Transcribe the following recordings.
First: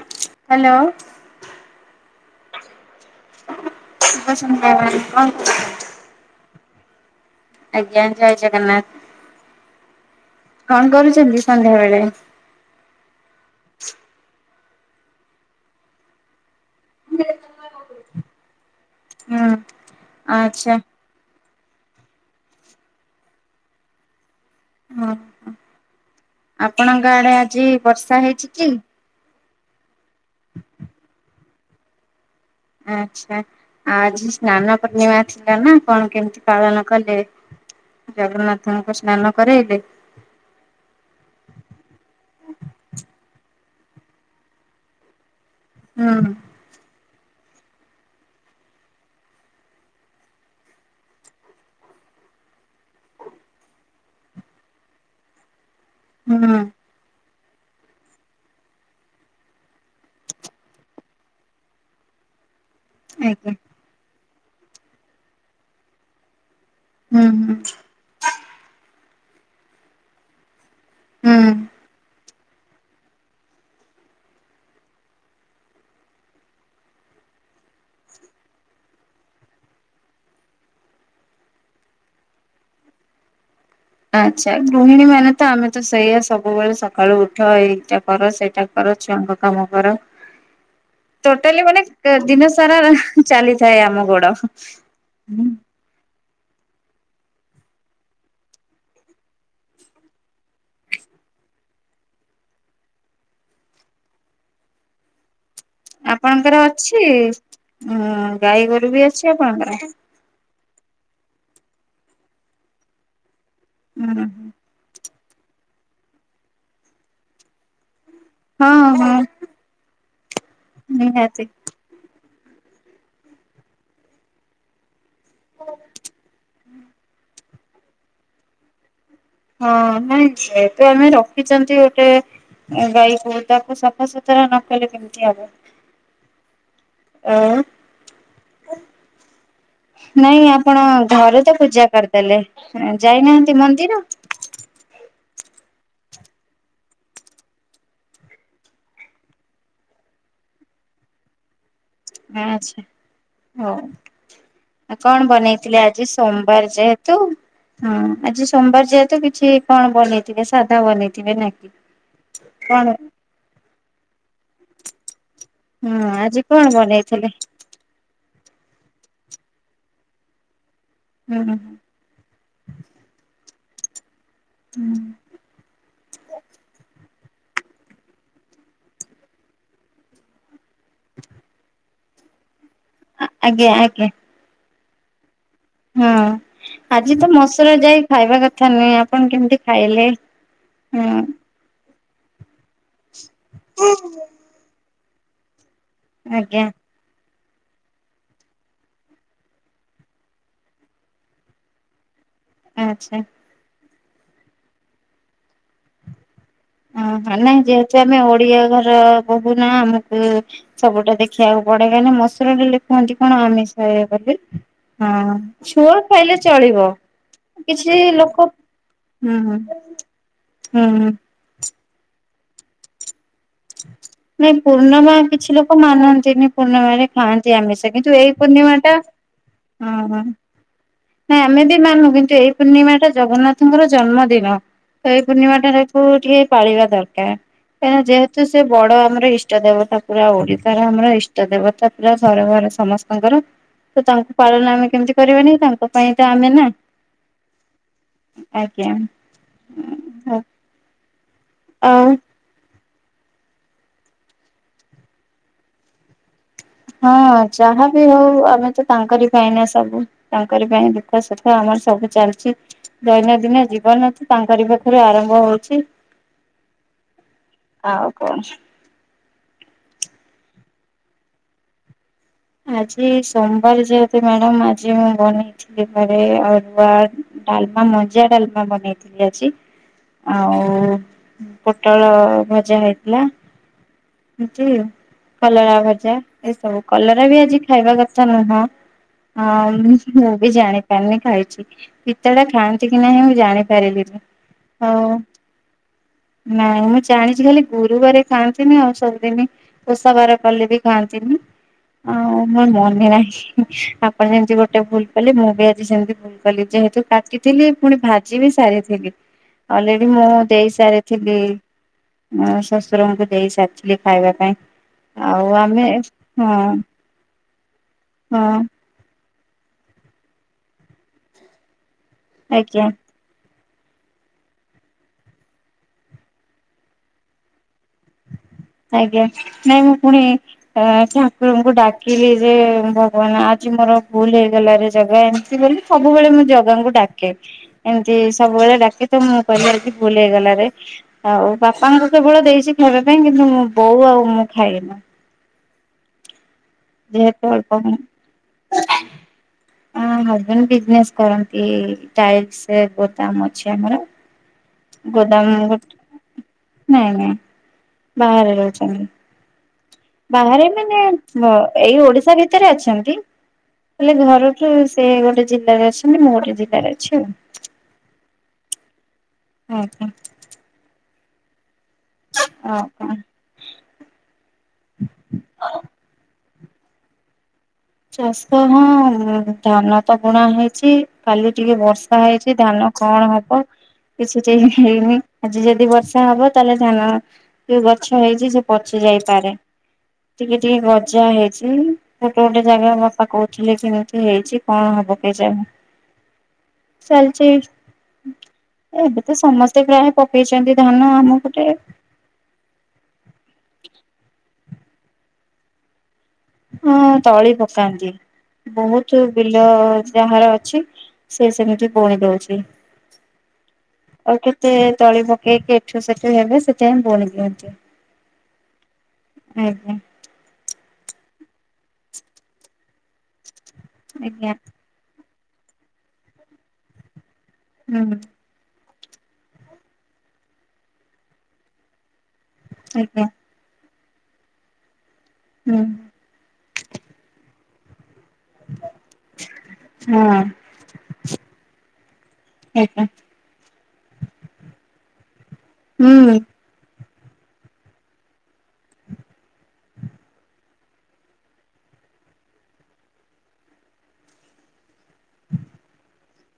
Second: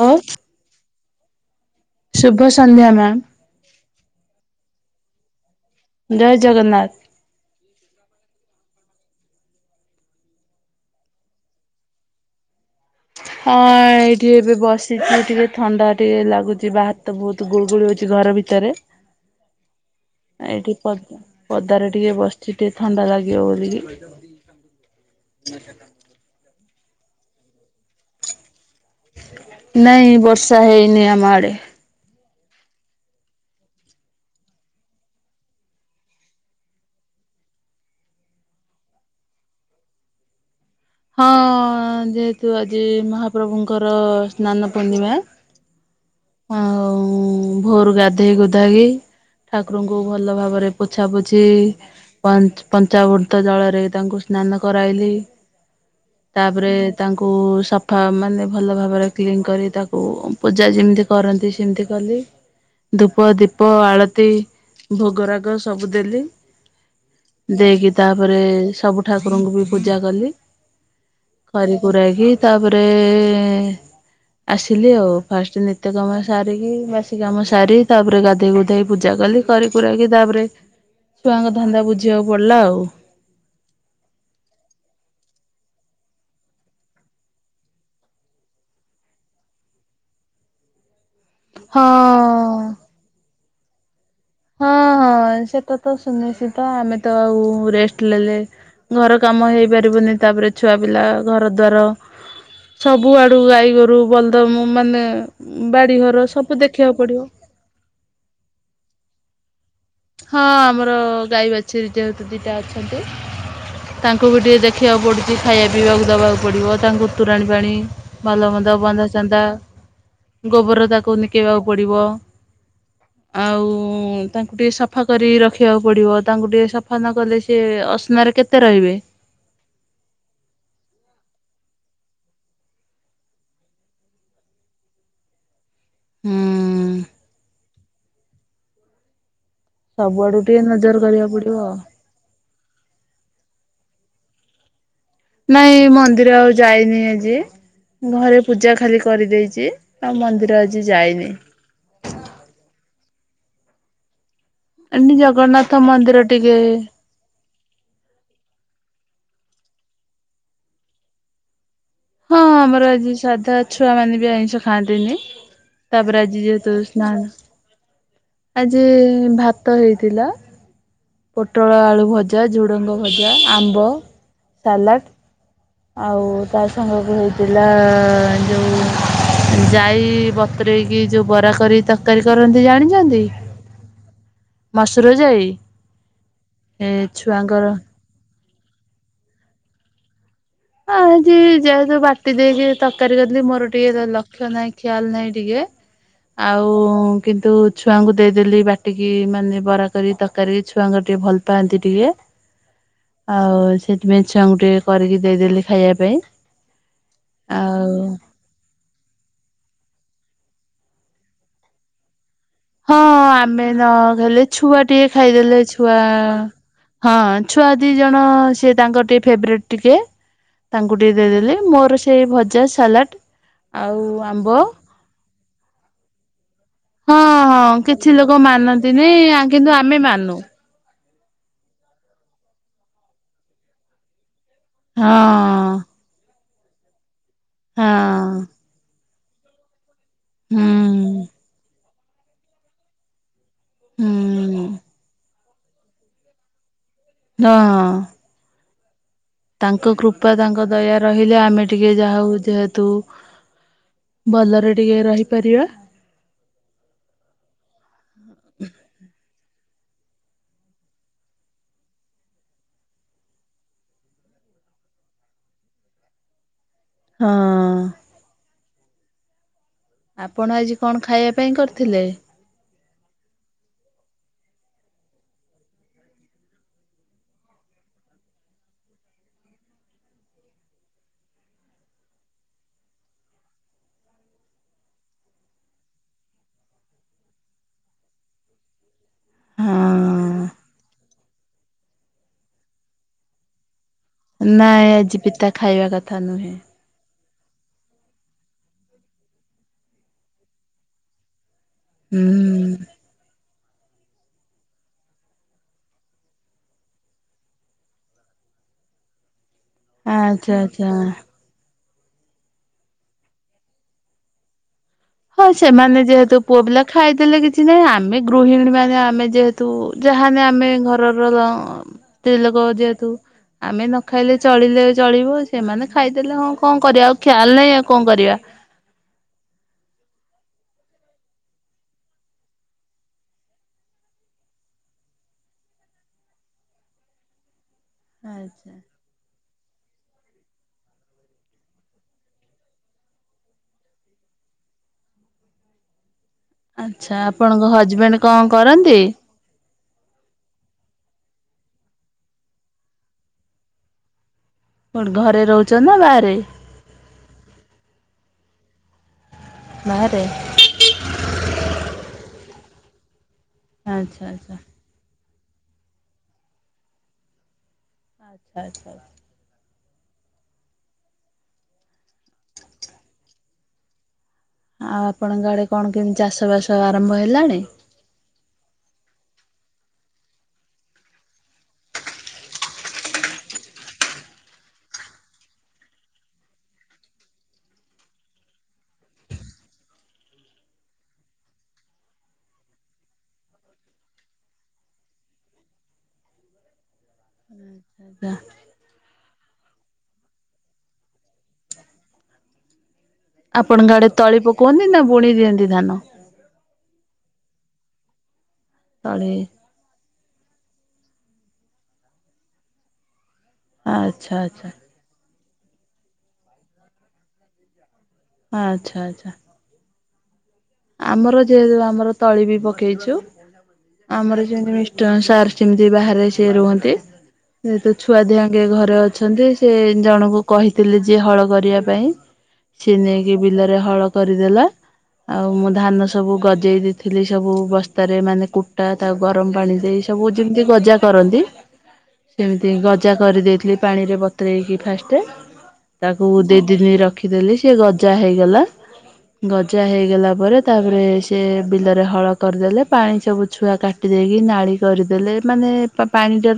ଓ hello. ଶୁଭ ସନ୍ଧ୍ୟା ma'am. ଶୁଭ ସନ୍ଧ୍ୟା ମ୍ୟାମ କୁହନ୍ତୁ। ଜୟ ଜଗନ୍ନାଥ। ଆଜ୍ଞା ଜୟ ଜଗନ୍ନାଥ। କଣ କରୁଛନ୍ତି ସନ୍ଧ୍ୟା ବେଳେ? ହଁ ଏଇଠି ଏବେ ବସିଛି ଟିକେ ଥଣ୍ଡା ଟିକେ ଲାଗୁଛି। ଯିବା ହାତ ତ ବହୁତ ଗୁଳୁଗୁଳି ଗୁଳି ହଉଛି ଘର ଭିତରେ ହୁଁ ଆଚ୍ଛା ଏଇଠି ପ ପଦାରେ ଟିକେ ବସିଚି ଟିକେ ଥଣ୍ଡା ଲାଗିିବ ବୋଲିକି। ହଁ ଆପଣଙ୍କ ଆଡେ ଆଜି ବର୍ଷା ହେଇଛି କି? ନାଇଁ ବର୍ଷା ହେଇନି ଆମ ଆଡ଼େ। ଆଛା ଆଜି ସ୍ନାନ ପୂର୍ଣ୍ଣିମା ଥିଲା ନା କଣ କେମିତି ପାଳନ କଲେ? ଜଗନ୍ନାଥ ନଙ୍କ ସ୍ନାନ କରରେଲେ ହଁ ଯେହେତୁ ଆଜି ମହାପ୍ରଭୁଙ୍କର ସ୍ନାନ ପୂର୍ଣ୍ଣିମା ହଁ। ଉଁ ଭୋରୁ ଗାଧେଇ ଗୁଧେଇକି ଠାକୁରଙ୍କୁ ଭଲ ଭାବରେ ପୋଛା ପୋଛି ପଞ୍ଚାବୃତ ଜଳରେ ତାଙ୍କୁ ସ୍ନାନ କରାଇଲି। ହୁଁ ତାପରେ ତା ଙ୍କୁ ସଫା ମାନେ ଭଲ ଭାବରେ କ୍ଲିନ୍ କରି ତାକୁ ପୂଜା ଯେମିତି କରନ୍ତି ସେମିତି କଲି ଧୂପ ଆଜ୍ଞା। ଦୀପ ଆଳତି ଭୋଗ ରାଗ ସବୁ ଦେଲି ହୁଁ ହୁଁ ଦେଇକି ତାପରେ ସବୁ ଠାକୁରଙ୍କୁ ବି ପୂଜା କଲି ହୁଁ। କରିକୁରା କି ତାପରେ ଏଇ ଆସିଲି ଆଉ ଫାଷ୍ଟ ନିତ୍ୟ କାମ ସାରିକି ବାସି କାମ ସାରି ତାପରେ ଗାଧେଇ ଗୁଧା କି ଇ ପୂଜା କଲି କରିକୁକି ତାପରେ ଛୁଆଙ୍କ ଧନ୍ଦା ବୁଝିବାକୁ ପଡିଲା ଆଉ। ଆଚ୍ଛା ଗୃହିଣୀ ମାନେ ତ ଆମେ ତ ସେଇଆ ସବୁବେଳେ ସକାଳୁ ଉଠ ଏଇଟା କର ସେଇଟା କର। ଛୁଆଁଙ୍କ କାମ କର। ଟୋଟାଲି ମାନେ କ୍ ଦିନ ହଁ। ସାରା ଚାଲିଥାଏ ଆମ ଗୋଡ ହଁ ହଁ ସେଟା ତ ସୁନିଶ୍ଚିତ ଆମେ ତ ଆଉ ରେଷ୍ଟ ଲେଲେ ଘର କାମ ହେଇପାରିବନି ତାପରେ ଛୁଆ ପିଲା ଘର ଦ୍ୱାର ସବୁ ଆଡୁ ଗାଈଗୋରୁ ବଲଦ ମୁଁ ମାନେ ବାଡିଘର ସବୁ ଆପଣଙ୍କର ଦେଖିବାକୁ ଅଛି ପଡିବ। ଉ ଗାଈ ଗୋରୁ ବି ଅଛି ଆପଣଙ୍କର ର ଗାଈ ବାଛୁରୀ ଟେ ଦିଇଟା ଅଛନ୍ତି ହୁଁ ତାଙ୍କୁ ବି ଟିକେ ଦେଖିବାକୁ ପଡ଼ୁଛି ଖାଇବା ପାଇଁ ପିବାକୁ ଦବାକୁ ପଡିବ ତାଙ୍କୁ ଉ ତୋରାଣି ପାଣି ଭଲ ମନ୍ଦ ହଁ ବାନ୍ଧା ହଁ ଛଧା ଗୋବର ତାକୁ ନିହାତି। ନିକେଇବାକୁ ପଡିବ ଆଉ ଉଁ ତାଙ୍କୁ ଟିକେ ସଫା କରି ରଖିବାକୁ ପଡିବ ତାଙ୍କୁ ଟିକେ ସଫା ନକଲେ ସି ଅସନାରେ କେତେ ରହିବେ। ହଁ ନାଇଁ ସେ ତୁ ଆମେ ରଖିଛନ୍ତି ଗୋଟେ ଗାଈକୁ ତାକୁ ସଫାସତୁରା ନ କଲେ କେମିତି ହବ? ହଁ। ଆଉ। ସବୁଆଡୁ ନାଇଁ ଟିକେ ଆପଣ ନଜର କରିବାକୁ ଘରେ ତ ପଡିବ ଆଉ। ପୂଜା କରିଦେଲେ ଯାଇନାହାନ୍ତି ମନ୍ଦି ମନ୍ଦିର। ନାଇଁ ମନ୍ଦିର ଆଉ ଯାଇନି ଆଜି ଘରେ ପୂଜା ଖାଲି କରିଦେଇଛି ଆଉ ମନ୍ଦିର ଆଜି ଯାଇନି। ଆଛା ହଉ। ଆଉ ଏମତି କଣ ଜଗନ୍ନାଥ ବନେଇଥିଲେ ଆଜି ମନ୍ଦିର ଟିକେ ସୋମବାର ଯେହେତୁ ସୋମବାର ଯେହେ ତୁ କିଛି କଣ ବନେଇଥିବେ ସାଧା ବନେଇଥିବେ ନା କି? ହଁ କଣ ଆମର ଆଜି ସାଧା ଛୁଆ ମାନେ ବି ଆଇଁଷ ଖାଆନ୍ତିନି। ତା ହୁଁ ପରେ ଆଜି କଣ ଯେହେତୁ ବନେଇଥିଲେ ସ୍ନାନ ଆଜି ଭାତ ହେଇଥିଲା। ହୁଁ। ପୋଟଳ ଆଳୁ ଭଜା, ଝୁଡଙ୍ଗ ଭଜା, ଆମ୍ବ ସାଲାଡ ଆଉ ତା ସାଙ୍ଗ କୁ ହେଇ ପିଲା ଯେଉଁ ଯାଇ ବତୁରେଇ କି ଯୋଉ ବରା କରି ତରକାରୀ କରନ୍ତି ଜାଣି ଆଜ୍ଞା ଆଜ୍ଞା। ମସୁର ଯାଇ। ହଁ ଏ ଆଜି ତ ଛୁଆଙ୍କର ମସୁର ଯାଇ ଖାଇବା କଥା ନୁହେଁ ଆପଣ କେମିତି ଖାଇଲେ? ହଁ ହୁଁ ଆଜି ଯେହେତୁ ବାଟି ଦେଇକି ତରକାରୀ କଲିି ଦେଲି ମୋର ଟିକେ ଲକ୍ଷ ନାହିଁ। ଖିଆଲ ନାହିଁ ଟିକେ ଆଜ୍ଞା ଆଉ କିନ୍ତୁ ଛୁଆଙ୍କୁ ଦେଇଦେଲି ବାଟିକି ମାନେ ବରା କରି ତରକାରୀ ଛୁଆଙ୍କର ଟିକେ ଭଲ ପାଆନ୍ତି ଟିକେ। ଆଚ୍ଛା। ଆଉ ସେଥିପାଇଁ ଛୁଆଙ୍କୁ ଟିକେ କରିକି ଦେଇଦେଲି ଖାଇବା ପାଇଁ ଓହ ନାଇଁ ଯେହେତୁ ଆଉ ଆମେ ଓଡିଆ ଘର ବହୁ ନା ଆମକୁ ସବୁଟା ଦେଖିବାକୁ ପଡେ କାହିଁ ନା [unintelligible] ବୋଲି ହଁ କୁହନ୍ତି କଣ ଆମେ ନ ଆମିଷ ବୋଲି ହେଲେ ଛୁଆ ଟିକେ ଖାଇଦେଲେ ଛୁଆ ଖାଇଲେ ଚଳିବ। ହଁ ଛୁଆ ଦି କିଛି ଜଣ ଲୋକ ସିଏ ତାଙ୍କର ଟିକେ ହୁଁ ହୁଁ ଫେବରେଟ ଟିକେ ହୁଁ ତାଙ୍କୁ ହୁଁ। ଟିକେ ଦେଇଦେଲି ମୋର ସେ ସେ ଭଜା ସାଲାଟ୍। ନାଇଁ ପୂର୍ଣମା କିଛି ଲୋକ ମାନନ୍ତିନି। ପୂର୍ଣ୍ଣମାରେ ହଁ ଖାଆନ୍ତି ହଁ ଆମିଷ କିଛି କିନ୍ତୁ ଲୋକ ଏଇ ପୂର୍ଣ୍ଣିମା ଟା ମାନନ୍ତିନି କିନ୍ତୁ ହଁ ଆମେ ହଁ ମାନୁ ନାଇଁ ଆମେ ବି ମାନୁ କିନ୍ତୁ ଏଇ ପୂର୍ଣ୍ଣିମା ଟା ଜଗନ୍ନାଥଙ୍କର ଜନ୍ମଦିନ। ହଁ ଏଇ ପୂର୍ଣ୍ଣିମା ଟାରେ ଟିକୁ ଟିକେ ପାଳିବା ଦରକାର ହଁ କାହିଁକି ଯେହେତୁ ସେ ବଡ ଆମର ଇଷ୍ ଇଷ୍ଟ ଦେବତା ପୁରା ଓଡିଶାର ଆମର ହୁଁ ଇଷ୍ଟ ଦେବତା ପୁରା ସର ଘର ସମସ୍ତଙ୍କର। ତ ତାଙ୍କୁ ହୁଁ ପାଳନ ଆମେ କେମତି କରିବାନି ତାଙ୍କ ପାଇଁ ତ ଆମେ ନା ହଁ ହଁ। ଆଜ୍ଞା। ତାଙ୍କ କୃପା ତାଙ୍କ ଦୟା ରହିଲେ ଆମେ ଟିକେ ଆଉ ଯାଉ ଯେହେତୁ ଭଲରେ ଟିକେ ରହିପାରିବା। ହଁ ଯାହାବି ହଉ ଆମେ ତ ତାଙ୍କରି ପାଇଁନା। ସବୁ ତାଙ୍କରି ପାଇଁ ଦୁଃଖ ସୁଖ ଆମର ସବୁ ଚାଲିଛି ଦୈନନ୍ଦିନ ଜୀବନ ତ ତାଙ୍କରି ପାଇଁ। ପାଖରୁ ଆରମ୍ଭ ହଉଛି ହଁ ଆଉ କଣ? ଆପଣ ଆଜି କଣ ଖାଇବା ପାଇଁ କରିଥିଲେ? ଆଜି ସୋମବାର ଯେହେତୁ ମ୍ୟାଡାମ ଆଜି ମୁଁ ବନେଇଥିଲି ଘରେ ଅରୁଆ ଡାଲମା ମଞ୍ଜିଆ ଡାଲମା ବନେଇଥିଲି ଆଜି। ଆଉ ପୋଟଳ ଭଜା ହେଇଥିଲା। [unintelligible] କଲରା ଭଜା ଏସବୁ କଲ ରା ବି ଆଜି ଖାଇବା କଥା ନୁହଁ। ହଁ ମୁଁ ବି ଜାଣିପାରିନି ଖାଇଛି ପିତା ଟା ଖାଆନ୍ତି କି ନାହିଁ ମୁଁ ଜାଣିପାରିଲିନି। ନାଇଁ ହଉ ଆଜି ପିତା ଖାଇବା କଥା ନୁହେଁ। ନାଇଁ ମୁଁ ଜାଣିଛି ଖାଲି ଗୁରୁବାରେ ଖାଆନ୍ତିନି ଆଉ ସବୁଦିନି ଓଷାବାର କଲେ ବି ଖାଆନ୍ତି ନି। ହଁ ମୋର ହୁଁ ମନେ ନାହିଁ। ଆପଣ ଯେମିତି ଗୋଟେ ଭୁଲ କଲେ ମୁଁ ବି ଆଜି ସେମିତି ଭୁଲ କଲି ଯେହେତୁ କାଟିଥିଲି ପୁଣି ଭାଜିବି ସାରିଥିଲି ଅଲରେଡି ମୁଁ ଆଚ୍ଛା ଦେଇ ଆଚ୍ଛା। ସାରିଥିଲି ହଁ ଶଶୁରଙ୍କୁ ଦେଇ ସାରିଥିଲି ଖାଇବା ପାଇଁ। ହଁ ଆଉ ଆମେ ସେମାନେ ଯେହେତୁ ପୁଅ ହଁ ପିଲା ଖାଇଦେଲେ କିଛି ନାହିଁ ଆମେ ହଁ ଗୃହିଣୀ ମାନେ ଆମେ ଯେହେତୁ ଯାହାନେ ଆମେ ଘରର ଲ ସ୍ତ୍ରୀ ଲୋକ ଆଜ୍ଞା ଯେହେତୁ। ଆମେ ନ ଖାଇଲେ ଚଳିଲେ ଚଳିବ ସେମାନେ ଖାଇଦେଲେ ହଁ କଣ କରିବା ଆଉ ଖିଆଲ ନାହିଁ ଆଉ କଣ କରିବା। ଆଜ୍ଞା ନାଇଁ ମୁଁ ପୁଣି ଠାକୁରଙ୍କୁ ଡାକିଲି ଯେ ଭଗବାନ ଆଜି ଯି ମୋର ଭୁଲ ହେଇଗଲା ରେ ଜଗା ଏମିତି ବୋଲି ସବୁବେଳେ ମୁଁ ଜଗାଙ୍କୁ ଡାକେ। ଏମିତି ଆଚ୍ଛା ସବୁବେଳେ ଡାକି ତ ମୁଁ କହିଲି ଅମିତ୍ ଭୁଲ ହେଇଗଲାରେ ଆଉ ବାପାଙ୍କୁ କେବଳ ଦେଇଛି ଖାଇବା ପାଇଁ କି ନ୍ତୁ ମୋ ବୋଉ ଆଉ ମୁଁ ଖାଇନୁ। ଆଚ୍ଛା ଯେହେତୁ ଆପଣଙ୍କ ଅଳ୍ପ ହଜବେଣ୍ଡ କଣ କରନ୍ତି? ଆଁ ହଜବେଣ୍ଡ ବିଜନେସ୍ କରନ୍ତି ଟାଇଲସ ଗୋ ଦାମ ଅଛି ଆମର। କୋଉଠି ଘରେ ଗୋଦାମ ରହୁଛନ୍ତି ନା ବାହାରେ? ନାଇଁ ନାଇଁ ବାହାରେ ରହୁଛନ୍ତି। ବାହାରେ ମାନେ ଏଇ ଓଡିଶା ଭିତରେ ଅଛନ୍ତି। ହେଲେ ଆଚ୍ଛା ଆଚ୍ଛା ଘରଠୁ ସେ ଗୋଟେ ଜିଲ୍ଲାରେ ଅଛନ୍ତି ମୁଁ ଗୋଟେ ଜିଲ୍ଲାରେ ଅଛି ଆଉ। ଆଚ୍ଛା ଆଚ୍ଛା। ଆଜ୍ଞା। ଓ ହୋ। ଆଉ ଆପଣଙ୍କ ଆଡେ କଣ କେମିତି ଚାଷ ବାସ ଆରମ୍ଭ ହେଲାଣି? ଚାଷ ହଁ ଧାନ ତ ବୁଣା ହେଇଚି କାଲି ଟିକେ ବର୍ଷା ହେଇଚି ଧାନ କଣ ହବ? କିଛି ତ ହେଇନି ଆଜି ଯଦି ବର୍ଷା ହବ ତାହେଲେ ଧାନ ଯୋଉ ଗଛ ହେଇଚି ସେ ପଚି ଯାଇପାରେ ଟିକେ ଟିକେ ଗଜା ହେଇଚି ଗୋଟେ ଗୋଟେ ଜାଗା ବାପା କହୁଥିଲେ ଏମିତି ହେଇଚି କଣ ହବ କେଜାଣି? ଚାଲିଛି ଆଚ୍ଛା ଆଚ୍ଛା। ଏବେ ତ ସମସ୍ତେ ପ୍ରାୟ ପକେଇଚନ୍ତି ଧାନ ଆମ ପଟେ। ଆପଣଙ୍କ ଆଡେ ତଳି ପକୁଅନ୍ତି ନା ବୁଣି ଦିଅନ୍ତି ଧାନ? ହଁ ତଳି ପକାନ୍ତି ବୋହୁତ ତଳି ବିଲ ଯାହାର ସେ ସେମିତି ବୁଣି ଦୋଉଚି ଆଚ୍ଛା ଆଉ ଆଚ୍ଛା କେତେ ତଳି ପ କେ କେ ଏଠୁ ସେଠୁ ହେବେ ସେଥିପାଇଁ ବୁଣି ଦିଅନ୍ତି। ଆଚ୍ଛା ଆଚ୍ଛା। ଆଜ୍ଞା ଆମର ଯେହେତୁ ଆମର ତଳି ବି ପକେଇଚୁ ଆମର ଆଜ୍ଞା ଯେମତି ମିଷ୍ଟର୍ ସାର୍ ଯେମିତି ବାହାରେ ସିଏ ରୁହନ୍ତି ଯେହେତୁ ହୁଁ ଛୁଆ ଦିହାଙ୍କେ ଘରେ ଅ ଅଛନ୍ତି ସେ ଜଣଙ୍କୁ କହିଥିଲେ ଯିଏ ହଳ କରିବା ପାଇଁ ସିଏ ଆଜ୍ଞା ନେଇକି ବିଲରେ ହଳ କରିଦେଲା ଆଉ ମୁଁ ହୁଁ ଧାନ ସବୁ ଗଜେଇ ଦେଇଥିଲି ସବୁ ବ ସ୍ତାରେ ମାନେ କୁଟା ତାକୁ ଗରମ ପାଣି ଦେଇ ହଁ ସବୁ ଯେମିତି ଗଜା କରନ୍ତି। ସେମିତି ଆଜ୍ଞା ଗଜା କରିଦେଇଥିଲି। ପାଣିରେ ବତୁରେଇକି ଫାଷ୍ଟ ତାକୁ ହୁଁ ଦି ଦିନି ର ରଖିଦେଲି ସେ ଗଜା ହେଇଗଲା ଗଜା ହେଇ ହେଲା ପରେ ତାପରେ ସେ ବିଲରେ ହଳ କରିଦେଲେ ପାଣି ସବୁ ଛୁଆ କାଟି ଦେଇକି ନାଳି କରିଦେଲେ ମାନେ ପା-ପାଣି ଟା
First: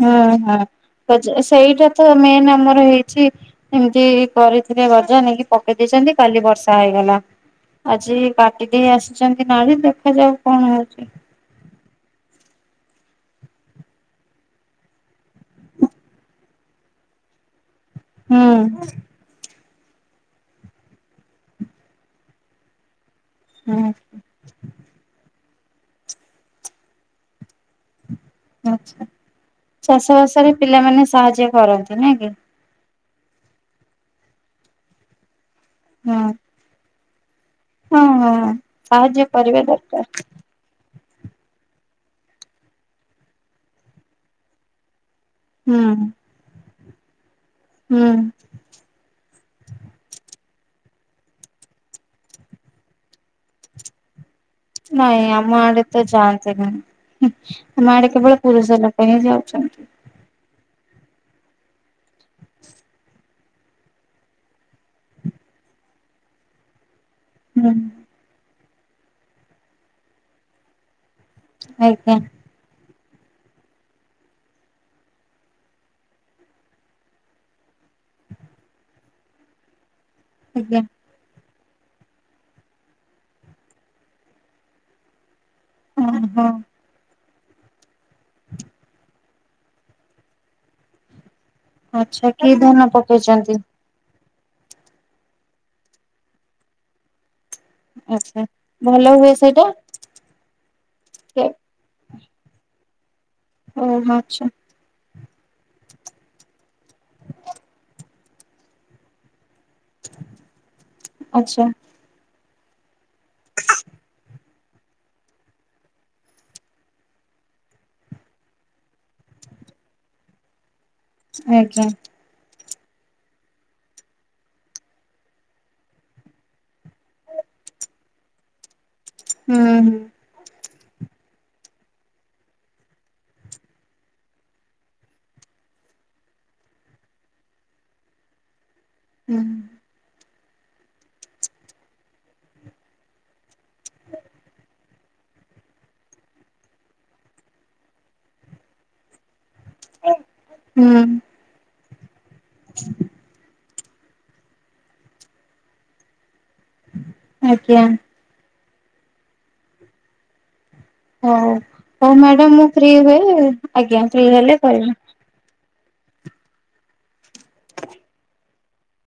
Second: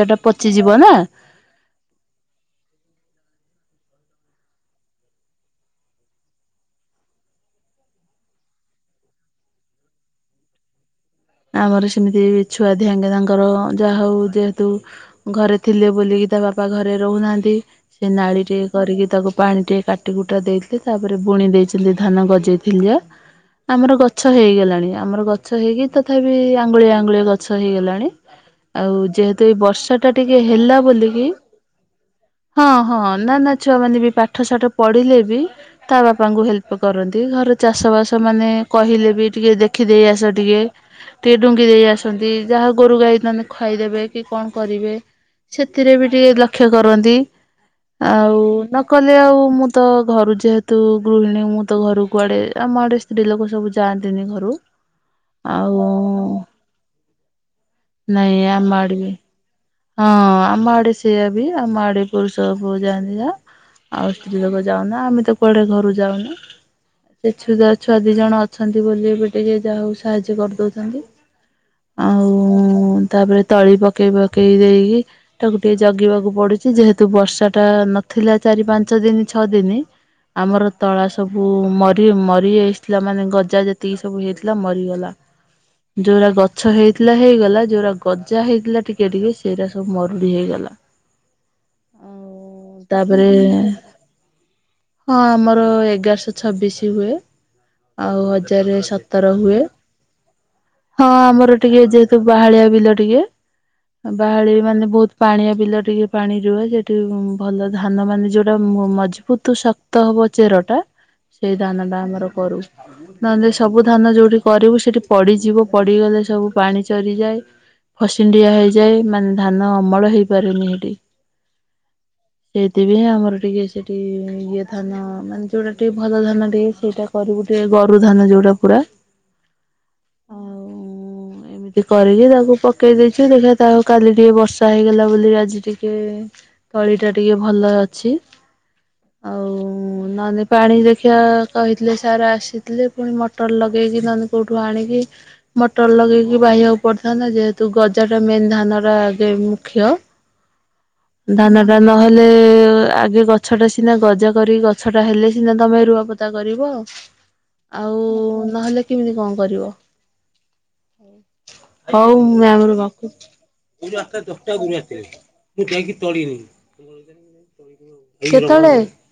ହୁଁ ହୁଁ [unintelligible] ସେଇଟା ତ ମେନ୍ ଆମର ହେଇଚି। ଏମିତି କରିଥିଲେ ଗଜା ନେଇକି ପକେଇ ଦେଇଚନ୍ତି କାଲି ବର୍ଷା ହେଇଗଲା। ଆଜି କାଟି ଦେଇ ଆସିଚନ୍ତି ନାଳି ଦେଖାଯାଉ କଣ ହୋଉଚି। ଆମର ସେମିତି ଛୁଆ ଧିଆଙ୍କେ ତାଙ୍କର ଯାହା ହୋଉ ଯେହେତୁ ଘରେ ଥିଲେ ବୋଲିକି ତା ବାପା ଘରେ ରହୁନାହାନ୍ତି ସେ ନାଳି ହୁଁ ଟେ କରିକି ତାକୁ ପାଣି ଟେ କାଟି କୁଟା ଦେଇଥିଲେ ତାପରେ ବୁଣି ଦେଇଥିଲେ ଧାନ ଗଜେଇଥିଲି ଯା ହୁଁ ଆମର ଗଛ ହେଇଗଲାଣି ଆମର ଗଛ ହେଇକି ତଥାପି ଆଙ୍ଗୁଳିଏ ଆଙ୍ଗୁଳିଏ ଗଛ ହେଇଗଲାଣି। ଆଉ ଆଛା ଯେହେତୁ ଏଇ ଚାଷ ବର୍ଷାଟା ଟିକେ ବାସରେ ହେଲା ପିଲାମାନେ ବୋଲିକି ସାହାଯ୍ୟ କରନ୍ତି ନାଇଁ କି ହଁ ହଁ। ନା ନା ଛୁଆ ମାନେ ବି ପାଠ ସାଠ ପଢିଲେ ବି ତା ହୁଁ ବାପାଙ୍କୁ ହେଲ୍ପ କରନ୍ତି ଘରେ ହଁ ଚାଷବାସ ମାନେ ହଁ। କହିଲେ ସାହାଯ୍ୟ ବି ଟିକେ କରିବା ଦରକାର ଦେଖିଦେଇ ଆସ ଟିକେ। ଟିକେ ଡୁଙ୍ଗି ଦେଇ ଆସନ୍ତି ଯାହା ଗୋରୁ ଗାଈ ନହେଲେ ଖାଇଦେବେ କି କଣ କରିବେ। ହୁଁ ସେଥିରେ ବି ଟିକେ ଲକ୍ଷ୍ୟ କରନ୍ତି ହୁଁ ଆଉ ନକଲେ ଆଉ ମୁଁ ତ ଘରୁ ଯେହେତୁ ଗୃହିଣୀ ମୁଁ ତ ଘର କୁଆଡ଼େ ଆମ ଆଡ଼େ ସ୍ତ୍ରୀ ଲୋକ ସବୁ ଯାଆନ୍ତିନି ଘରୁ। ନାଇଁ ଆମ ଆଉ ଆଡେ ତ ଯାଆନ୍ତି ନାହିଁ ଆମ ଆଡେ କେବଳ ନାଇଁ ଆମ ପୁରୁଷ ଆଡେ ଲୋକ ବି ହିଁ ଯାଉଚନ୍ତି। ହଁ ଆମ ଆଡେ ସେଇଆ ବି ଆମ ଆଡେ ପୁରୁଷ ପୁଅ ଯାଆନ୍ତି ଯାହା। ଆଉ ସ୍ତ୍ରୀ ଲୋକ ଯାଉନା ଆମେ ତ କୁଆଡେ ଘରୁ ଯାଉନୁ। ସେ ଛୁ ହୁଁ ଛୁଆ ଦି ଜଣ ଅଛନ୍ତି ବୋଲି ଏବେ ଟିକେ ଯାହା ହୋଉ ସାହାଯ୍ୟ କରିଦଉଚନ୍ତି। ଆଜ୍ଞା। ତାପରେ ତଳି ପକେଇବ ପକେଇ ଦେଇକି ତାକୁ ଟିକେ ଜଗିବାକୁ ପଡୁଚି ଯେହେତୁ ବର୍ଷାଟା ନଥିଲା ଚାରି ପାଞ୍ଚ ଦିନି ଛଅ ଦିନି ଆମର ଆଜ୍ଞା। ତଳା ସ ବୁ ମରି ମରିଆସିଥିଲା ମାନେ ଗଜା ଯେତିକି ସବୁ ହେଇଥିଲା ମରିଗଲା। ଯୋଉରା ଓହୋ ଗଛ ହେଇଥିଲା ହେଇଗଲା ଯୋଉରା ଗଜା ହେଇଥିଲା ଟି କେ ସେଇରା ସବୁ ମରୁଡି ହେଇଗଲା। ଆଚ୍ଛା କି ଆଉ ଧାନ ତାପରେ ପକେଇଚନ୍ତି? ହଁ ଆମର ଏଗାରଶହ ଛବିଶି ହୁଏ। ଆଉ ଆଚ୍ଛା ହଜାରେ ଭଲ ସତର ହୁଏ ସେଇଟା? ହଁ ଆମର ଟିକେ ଯେ ତ ବାହାଳିଆ ବିଲ ଟିକେ। ଓହୋ ଆଚ୍ଛା ବାହାଳି ମାନେ ବହୁତ୍ ପାଣିଆ ବିଲ ଟିକେ ପାଣି ରୁହେ ସେଠି ଭଲ ଧାନ ମାନେ ଯୋଉଟା ମ ମଜବୁତ୍ ଶକ୍ ଶକ୍ତ ହବ ଚେରଟା ସେଇ ଆଚ୍ଛା ଧାନଟା ଆମର କରୁ। ନହେଲେ ସବୁ ଧାନ ଯୋଉଠି କରିବୁ ସେଠି ପଡିଯିବ ପଡିଗଲେ ସବୁ ପାଣି ଚରିଯାଏ। ଖସିଣ୍ଡିଆ ହେଇଯାଏ ମାନେ ଧାନ ଅମଳ ହେଇପାରୁନି ହେଠି। ଆଜ୍ଞା। ସେଇଥିପାଇଁ ଆମର ଟିକେ ସେଠି ଇଏ ଧାନ ମାନେ ଯୋଉଟା ଟିକେ ଭଲ ଧାନ ଟିକେ ସେଇଟା କରିବୁ। ଟିକେ ଗରୁ ଧାନ ଯୋଉଟା ପୁରା। ହୁଁ-ହୁଁ। ଆଉ ଏମିତି କରିକି ତାକୁ ପକେଇ ଦେଇଛି ଦେଖିବା ଯାହେଉ କାଲି ଟିକେ ବର୍ଷା ହେଇଗଲା ବୋଲି ଆଜି ଟିକେ ତଳିଟା ଟିକେ ଭଲ ଅଛି। ହୁଁ। ଆଉ ନହେଲେ ପାଣି ଦେଖିବା କହିଥିଲେ ସାର୍ ଆସିଥିଲେ ପୁଣି ମଟର ଲଗେଇକି ନହେଲେ କୋଉଠୁ ଆଣିକି ମଟର ଲଗେଇକି ବାହିବାକୁ ପଡିଥାନ୍ତା ଯେହେତୁ ଗଜାଟା ମେନ୍ ଧାନଟା ଆଗେ ମୁଖ୍ୟ ହୁଁ। ହୁଁ ଧାନଟା ନହେ ହେଲେ ଆଗେ ଗଛଟା ସିନା ଗଜା କରି ଗଛଟା ହେଲେ ସିନା ତମେ ରୁଆପୋତା [inaudible] କରିବ ଆଜ୍ଞା ଆଉ ନହେଲେ କେମିତି କଣ କରିବ। ହଉ, ହଉ ମ୍ୟାଡାମ ମ୍ୟାମ ମୁଁ ରୁ ଫ୍ରି ରଖୁଛି ହୁଏ ଆଜ୍ଞା ଫ୍ରି ହେଲେ କହିବି। ମୁଁ ଯାଇକି ତଡି ଦେବି।